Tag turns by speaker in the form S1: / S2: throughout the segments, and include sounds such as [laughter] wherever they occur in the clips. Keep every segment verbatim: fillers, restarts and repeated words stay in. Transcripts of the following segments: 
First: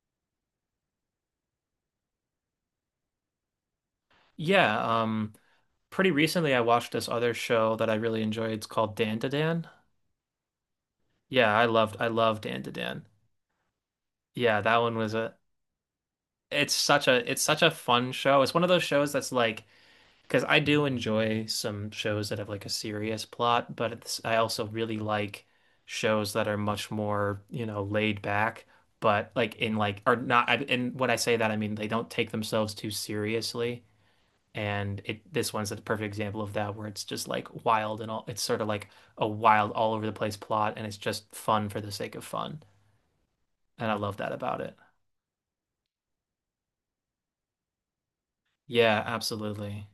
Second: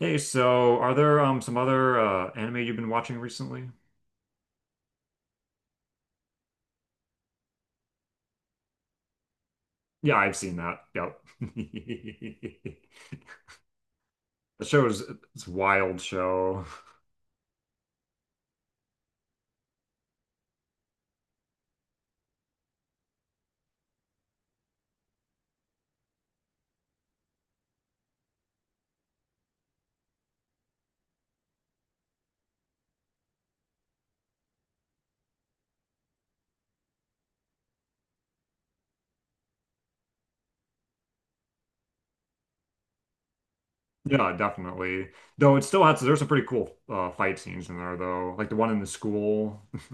S1: Hey, so are there um some other uh anime you've been watching recently?
S2: Yeah, um, pretty recently I watched this other show that I really enjoyed. It's called Dan to Dan.
S1: Yeah, I've seen that. Yep.
S2: Yeah, I loved I loved Dan to
S1: [laughs]
S2: Dan. Yeah,
S1: The
S2: that
S1: show
S2: one
S1: is
S2: was a
S1: It's a wild show.
S2: it's such a it's such a fun show. It's one of those shows that's like because I do enjoy some shows that have like a serious plot, but it's, I also really like shows that are much more, you know, laid back, but like in like are not I- and when I say that I mean they don't take themselves too seriously. And it this one's a perfect example of that where it's just like wild and all it's sort of like a wild all over the place plot and it's just fun for the sake of fun. And I love that
S1: Yeah,
S2: about it.
S1: definitely. Though it still has There's some pretty cool uh fight scenes in there though. Like the one in the
S2: Yeah,
S1: school.
S2: absolutely.
S1: [laughs]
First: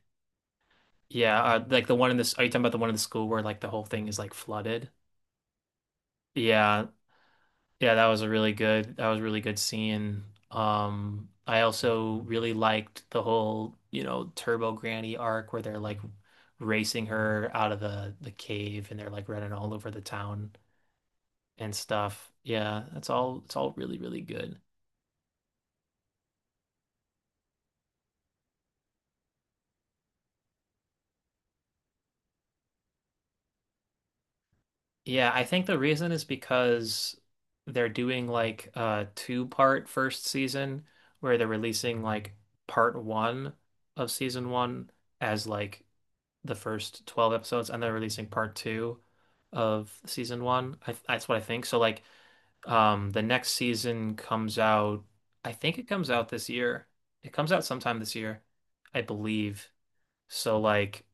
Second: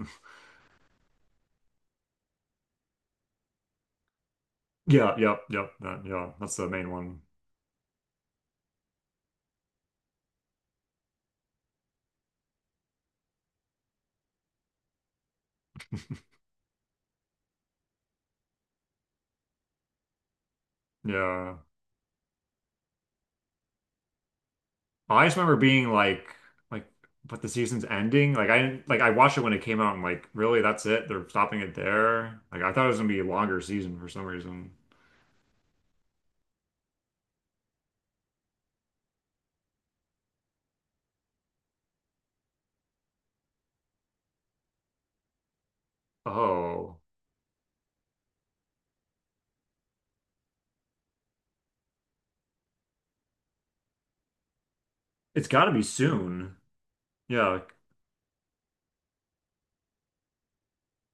S2: Yeah, uh, like the one in this are you talking about the one in the school where like the whole thing is like flooded?
S1: Yeah, yep, yep. That, yeah, that's the
S2: Yeah.
S1: main one.
S2: Yeah, that was a really good that was a really good scene. Um I also really liked the whole, you know, Turbo Granny arc where they're like racing her out of the the cave and they're like running all over the town.
S1: Yeah.
S2: And stuff. Yeah, that's all it's all really, really good.
S1: I just remember being like like but the season's ending. Like I didn't like I watched it when it came out and like really that's it. They're stopping it there. Like I thought it was gonna be a longer season for some reason.
S2: Yeah, I think the reason is because they're doing like a two-part first season where they're releasing like part one of season one as like the
S1: Oh,
S2: first twelve episodes and they're releasing part two of season one. I, that's what I think. So like um the next season comes out.
S1: it's
S2: I
S1: got to
S2: think
S1: be
S2: it comes out this
S1: soon.
S2: year. It comes
S1: Yeah,
S2: out sometime this year, I believe. So like,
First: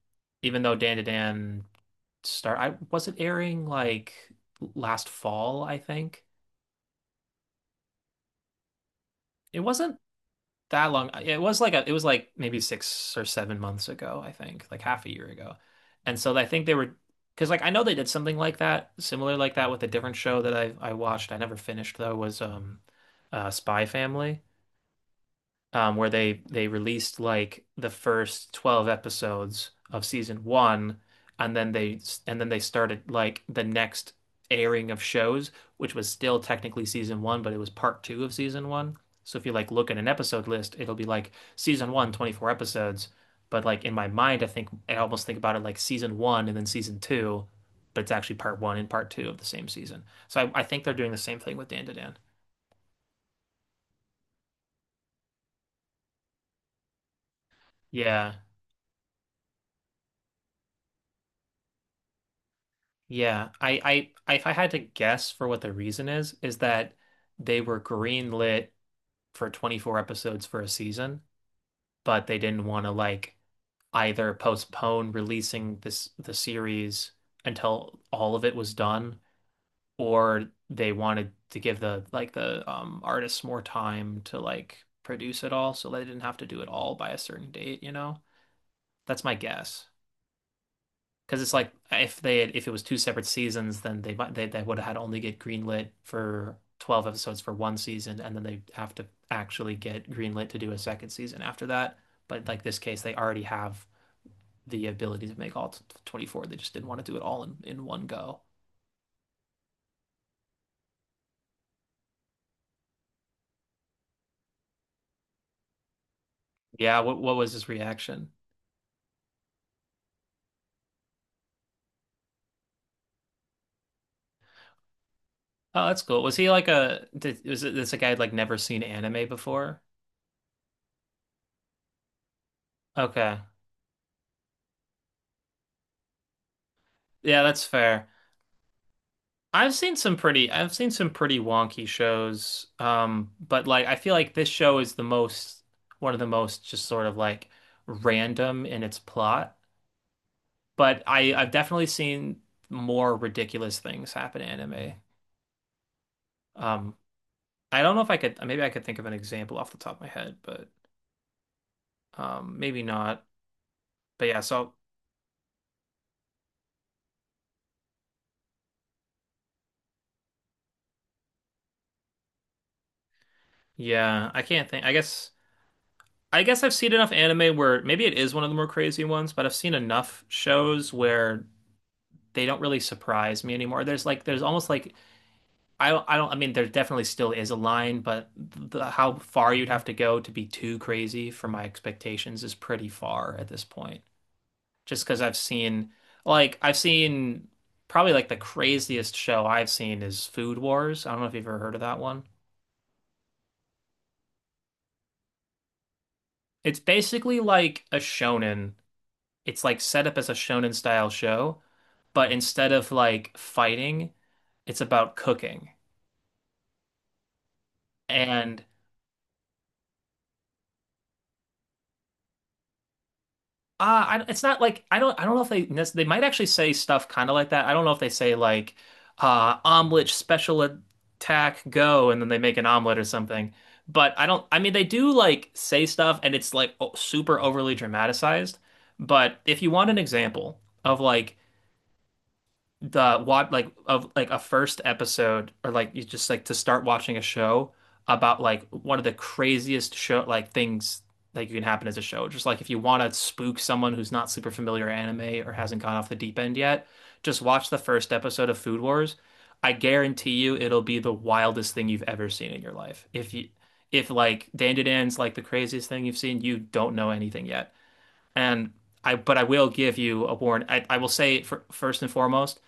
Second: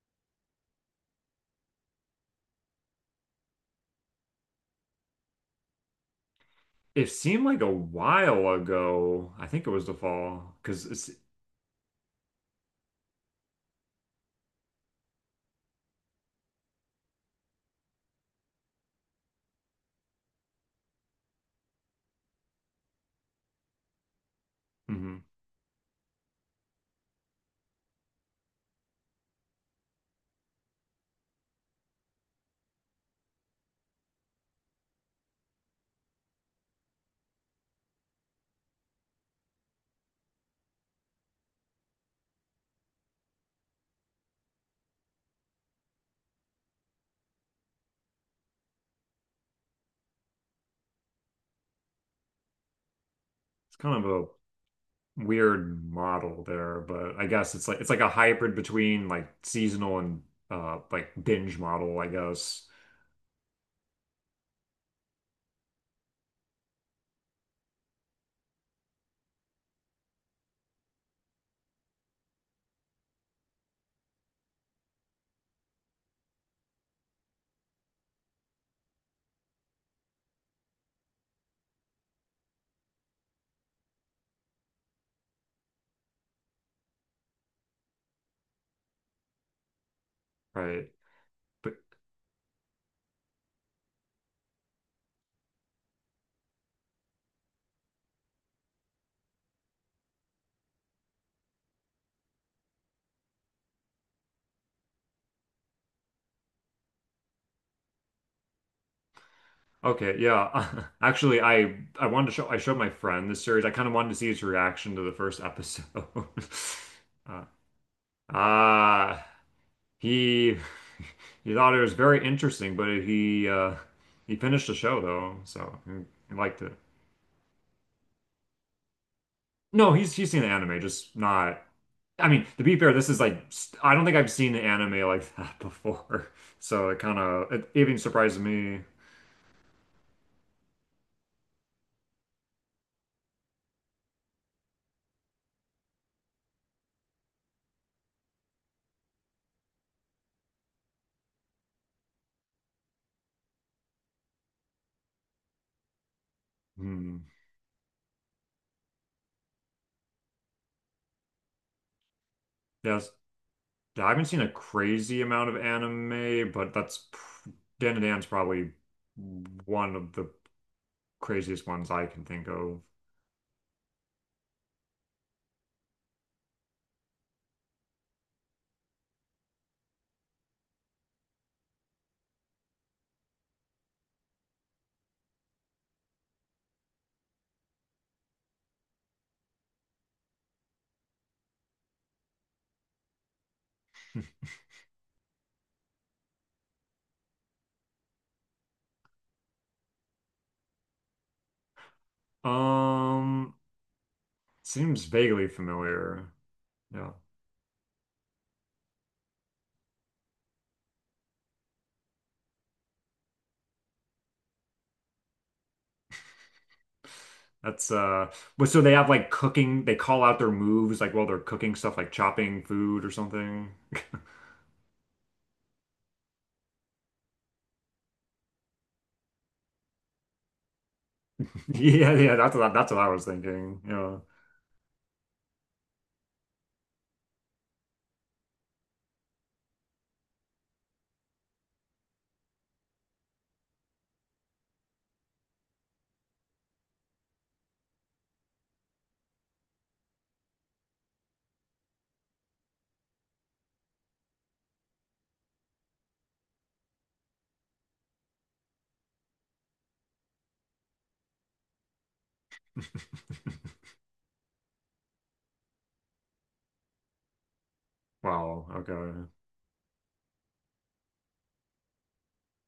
S2: even though Dan to Dan start, I was it airing like last fall, I think.
S1: it seemed like a while ago. I
S2: It
S1: think it was the
S2: wasn't
S1: fall because
S2: that
S1: it's
S2: long. uh, It was like a, it was like maybe six or seven months ago, I think, like half a year ago. And so I think they were, because like I know they did something like that, similar like that with a different show that I I watched. I never finished though, was um uh Spy Family.
S1: mhm.
S2: Um, where they they released like the first twelve episodes of season one and then they and then they started like the next airing of shows which was still technically season one but it was part two of season one. So if you like look at an episode list it'll be like season one, twenty four episodes, but like in my mind I think I almost think about it like season one and then season two, but it's actually part one and part two of the same season. So I, I think they're doing the same thing with Dan to Dan.
S1: It's kind of a weird model there, but I guess it's like it's like a
S2: Yeah.
S1: hybrid between like seasonal and uh like binge model, I guess.
S2: Yeah, I, I, if I had to guess for what the reason is, is that they were greenlit for twenty-four episodes for a season, but they didn't want to like either postpone releasing this the series until all of it was done, or they wanted to give the like the um artists more time to like produce it all, so they didn't have to do it all by a certain date, you know? That's my guess.
S1: Right.
S2: Because it's like
S1: But
S2: if they had, if it was two separate seasons, then they might they, they would have had only get greenlit for twelve episodes for one season, and then they have to actually get greenlit to do a second season after that. But like this case, they already have the ability to make all twenty-four. They just didn't want to do it all in, in one go.
S1: okay, yeah. [laughs] Actually, I I wanted to show I showed my friend this series. I kind of wanted to see his reaction to the first episode.
S2: Yeah,
S1: [laughs]
S2: what what
S1: Uh,
S2: was his reaction?
S1: Ah, He [laughs] he thought it was very interesting, but he uh he finished the show though, so
S2: Oh, that's
S1: he,
S2: cool.
S1: he
S2: Was he
S1: liked
S2: like
S1: it.
S2: a did, was it, this a guy who'd like never seen anime before?
S1: No, he's he's seen the anime, just not. I mean, to be fair, this is
S2: Okay.
S1: like s- I don't think I've seen an anime like that [laughs] before, so it kind
S2: Yeah,
S1: of
S2: that's
S1: it even
S2: fair.
S1: surprised me.
S2: I've seen some pretty I've seen some pretty wonky shows. Um, but like I feel like this show is the most one of the most just sort of like random in its plot. But I I've definitely seen more ridiculous things happen in anime. Um,
S1: Hmm.
S2: I don't know if I could maybe I could think of an example off the top of my head, but um maybe
S1: Yes,
S2: not.
S1: yeah, I haven't
S2: But yeah,
S1: seen a
S2: so
S1: crazy amount of anime, but that's pr- Dan to Dan's probably one of the craziest ones I can think of.
S2: yeah, I can't think. I guess I guess I've seen enough anime where maybe it is one of the more crazy ones, but I've seen enough shows where they don't really surprise me anymore. There's like there's almost like I don't I don't I mean there definitely still is a line, but the, how far you'd have to go to be too crazy for my expectations is pretty far at this point. Just because I've seen like I've seen probably like the craziest show I've seen is Food Wars. I don't know if you've ever heard of that one.
S1: Um, seems vaguely familiar.
S2: It's
S1: Yeah.
S2: basically like a shonen. It's like set up as a shonen style show, but instead of like fighting, it's about cooking.
S1: That's uh
S2: And
S1: but so they have like cooking they call out their moves like while they're cooking stuff like chopping food or something.
S2: Uh,
S1: [laughs]
S2: I, it's not like I don't I don't know if they nec- they might actually say stuff kind of like that. I don't know if they say like uh omelet special attack go
S1: Yeah,
S2: and then
S1: yeah,
S2: they make
S1: that's
S2: an
S1: what that's
S2: omelet
S1: what
S2: or
S1: I was
S2: something.
S1: thinking.
S2: But
S1: Yeah.
S2: I don't I mean they do like say stuff and it's like o super overly dramatized. But if you want an example of like the what like of like a first episode or like you just like to start watching a show about like one of the craziest show like things that you can happen as a show. Just like if you want to spook someone who's not super familiar with anime or hasn't gone off the deep end yet, just watch the first episode of Food Wars. I guarantee you it'll be the wildest thing you've ever seen in your life. If you
S1: [laughs]
S2: if like Dandadan's like the craziest thing you've seen, you don't know anything yet.
S1: Wow,
S2: And I
S1: okay.
S2: but I will give you a warning. I, I will say for first and foremost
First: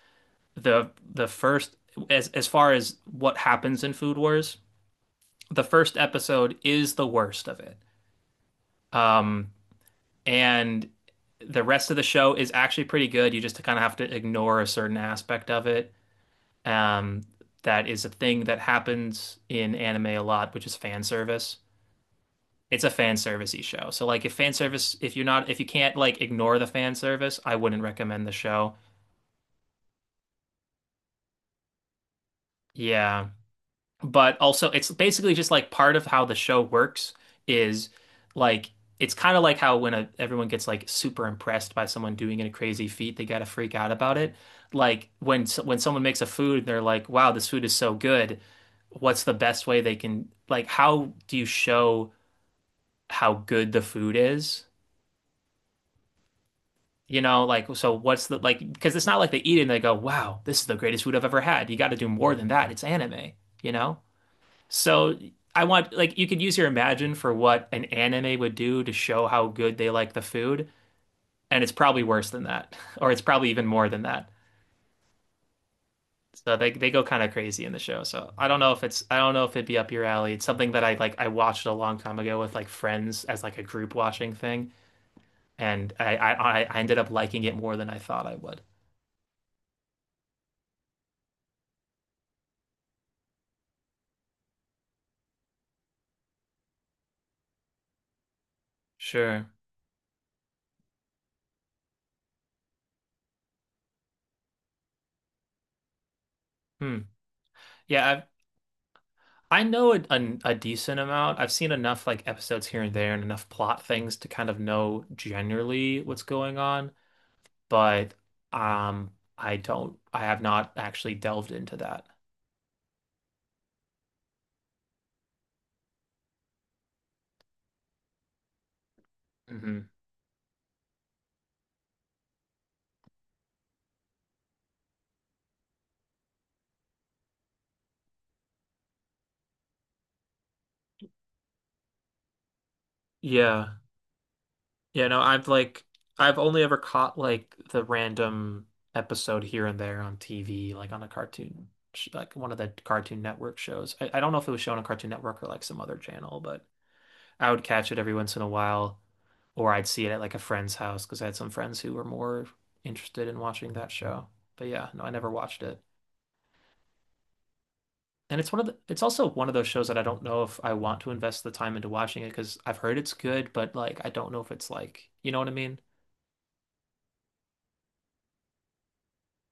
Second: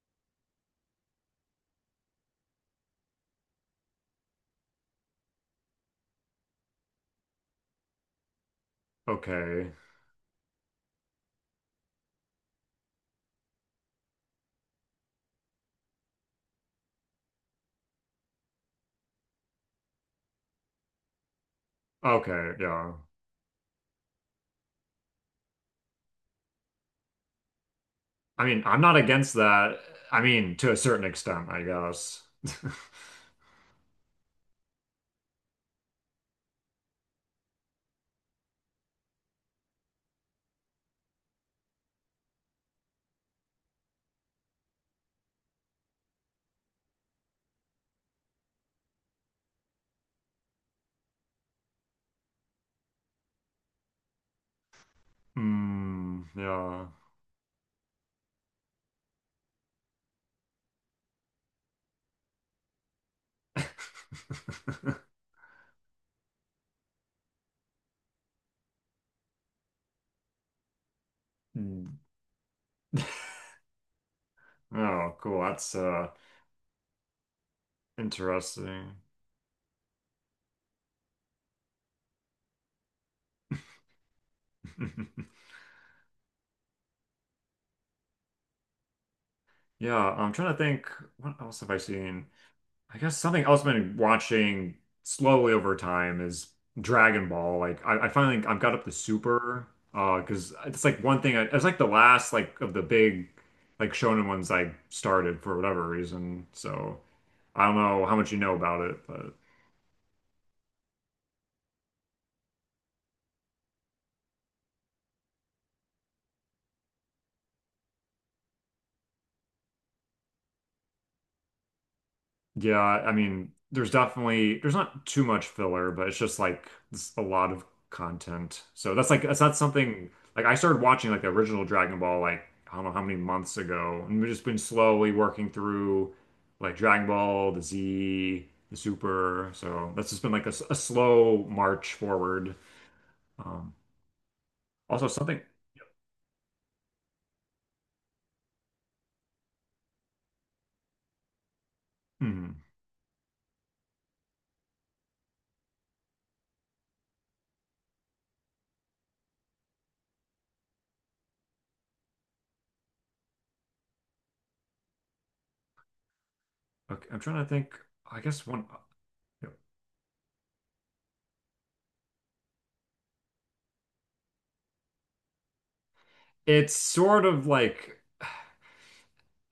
S2: the the first as as far as what happens in Food Wars, the first episode is the worst of it. Um,
S1: Okay.
S2: and the rest of the show is actually pretty good. You just kind of have to ignore a certain aspect of it. Um, that is a thing that happens in anime a lot, which is fan service.
S1: Okay,
S2: It's a
S1: yeah.
S2: fan servicey show. So like if fan service if you're not if you can't like ignore the fan service, I wouldn't recommend the
S1: I mean,
S2: show.
S1: I'm not against that. I mean, to a certain extent, I guess. [laughs]
S2: Yeah. But also it's basically just like part of how the show works is like it's kind of like how when a, everyone gets like super impressed by someone doing a crazy feat, they gotta freak out about it. Like when s- when someone makes a food, they're like, "Wow, this food is so good. What's the best way they can like how do you show how good the food is?"
S1: Hmm, yeah.
S2: You know, like so what's the like because it's not like they eat it and they go, "Wow, this is the greatest food I've ever had." You got to do more than that. It's anime, you know? So I want like you could use your imagine for what an anime would do to show how good they like the food,
S1: [laughs]
S2: and it's
S1: Hmm.
S2: probably worse than that, [laughs] or it's probably even more than that.
S1: Oh, cool. That's uh
S2: So they they go kind of crazy in the show. So I don't know if
S1: interesting.
S2: it's I don't know if it'd be up your alley. It's something that I like I watched a long time ago with like friends as like a group watching thing,
S1: [laughs]
S2: and I I I ended up liking it more than I thought I would.
S1: Yeah, I'm trying to think, what else have I seen? I guess something else I've been watching slowly over time is Dragon Ball. Like I, I finally I've got up the
S2: Sure.
S1: Super uh because it's like one thing I, it was like the last like of the big like shonen ones I started for whatever reason. So
S2: Hmm.
S1: I don't know how
S2: Yeah,
S1: much you know about it, but
S2: I know a, a, a decent amount. I've seen enough like episodes here and there and enough plot things to kind of know generally what's going on, but um I don't I have not actually delved into that.
S1: yeah, I mean, there's definitely there's not too much filler, but it's just like it's a lot of content. So that's like that's not
S2: Hmm.
S1: something like I started watching like the original Dragon Ball like I don't know how many months ago, and we've just been slowly working through like Dragon Ball, the Z, the Super. So that's just been like a, s- a slow march forward. Um,
S2: Yeah. Yeah,
S1: also
S2: no,
S1: something.
S2: I've like I've only ever caught like the random episode here and there on T V, like on a cartoon sh- like one of
S1: Hmm,
S2: the Cartoon Network shows. I, I don't know if it was shown on Cartoon Network or like some other channel, but I would catch it every once in a while. Or I'd see it at like a friend's house because I had some friends who were more interested in watching that show. But yeah, no, I never watched it.
S1: okay, I'm trying to think. I
S2: And
S1: guess
S2: it's one
S1: one.
S2: of the, it's also one
S1: Yep.
S2: of those shows that I don't know if I want to invest the time into watching it because I've heard it's good, but like I don't know if it's like, you know what I mean?
S1: It's sort of like,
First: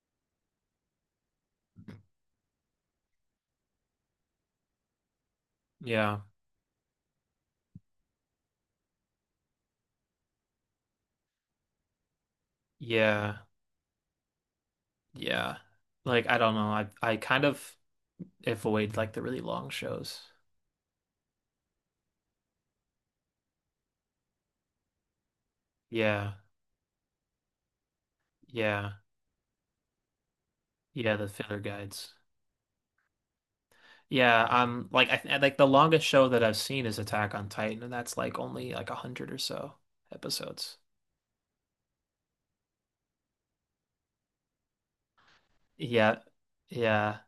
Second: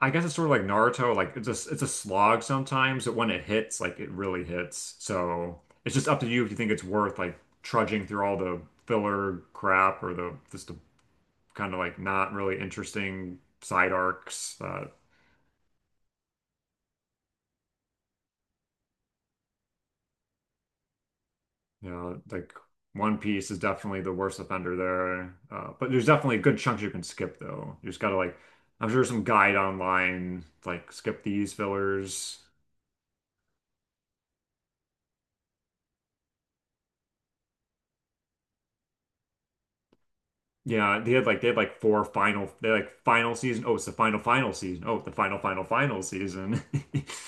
S1: I guess it's sort of like Naruto, like it's a it's a slog sometimes, but when it hits, like it really hits. So it's just
S2: Yeah.
S1: up to you if you think it's worth like trudging through all the filler crap or the just the kind of like not really
S2: Yeah.
S1: interesting side arcs that,
S2: Yeah. Like I don't know. I I kind of avoid like the really long shows.
S1: you know, like One Piece is definitely the worst offender there. Uh, but there's
S2: Yeah.
S1: definitely good chunks you can skip though. You just gotta like I'm
S2: Yeah.
S1: sure there's some guide online like
S2: Yeah,
S1: skip
S2: the
S1: these
S2: filler guides.
S1: fillers.
S2: Yeah, um, like I th like the longest show that I've seen is Attack on Titan, and that's like only like a hundred or so episodes.
S1: Yeah, they had like they had like four final they had like final season. Oh, it's the final final season. Oh, the final final final
S2: Yeah,
S1: season. [laughs]
S2: yeah,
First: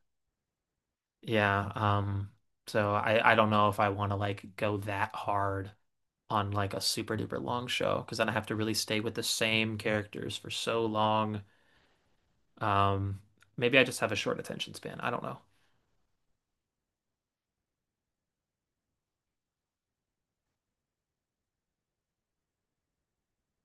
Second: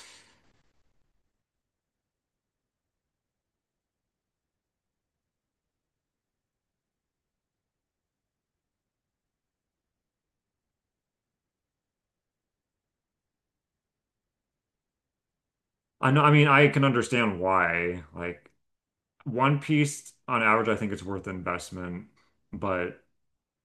S2: yeah. Um, so I I don't know if I want to like go that hard on like a super duper long show because then I have to really stay with the same characters for so long. Um, Maybe I just have a short attention span. I don't know.
S1: I know, I mean, I can understand why. Like One Piece on average, I think it's worth the investment, but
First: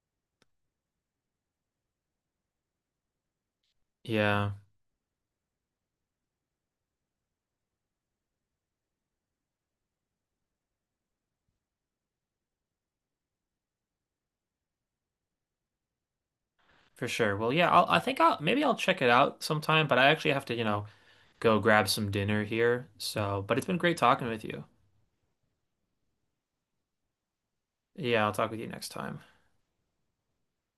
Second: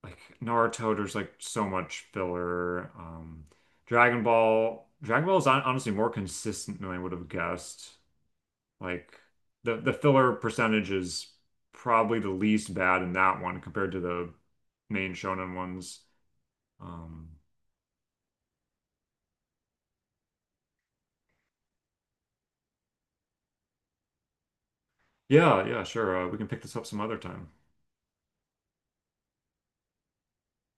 S1: like Naruto, there's like so much filler. Um Dragon
S2: Yeah,
S1: Ball, Dragon Ball is hon- honestly more consistent than I would have guessed. Like the the filler percentage is probably the least bad in that one compared to the main shonen ones.
S2: for
S1: Um,
S2: sure. Well, yeah, I'll, I think I'll maybe I'll check it out sometime, but I actually have to, you know, go grab some dinner here. So, but it's been great talking with you.
S1: yeah, yeah, sure. Uh, we can pick this up some other time.
S2: Yeah, I'll talk with you next time.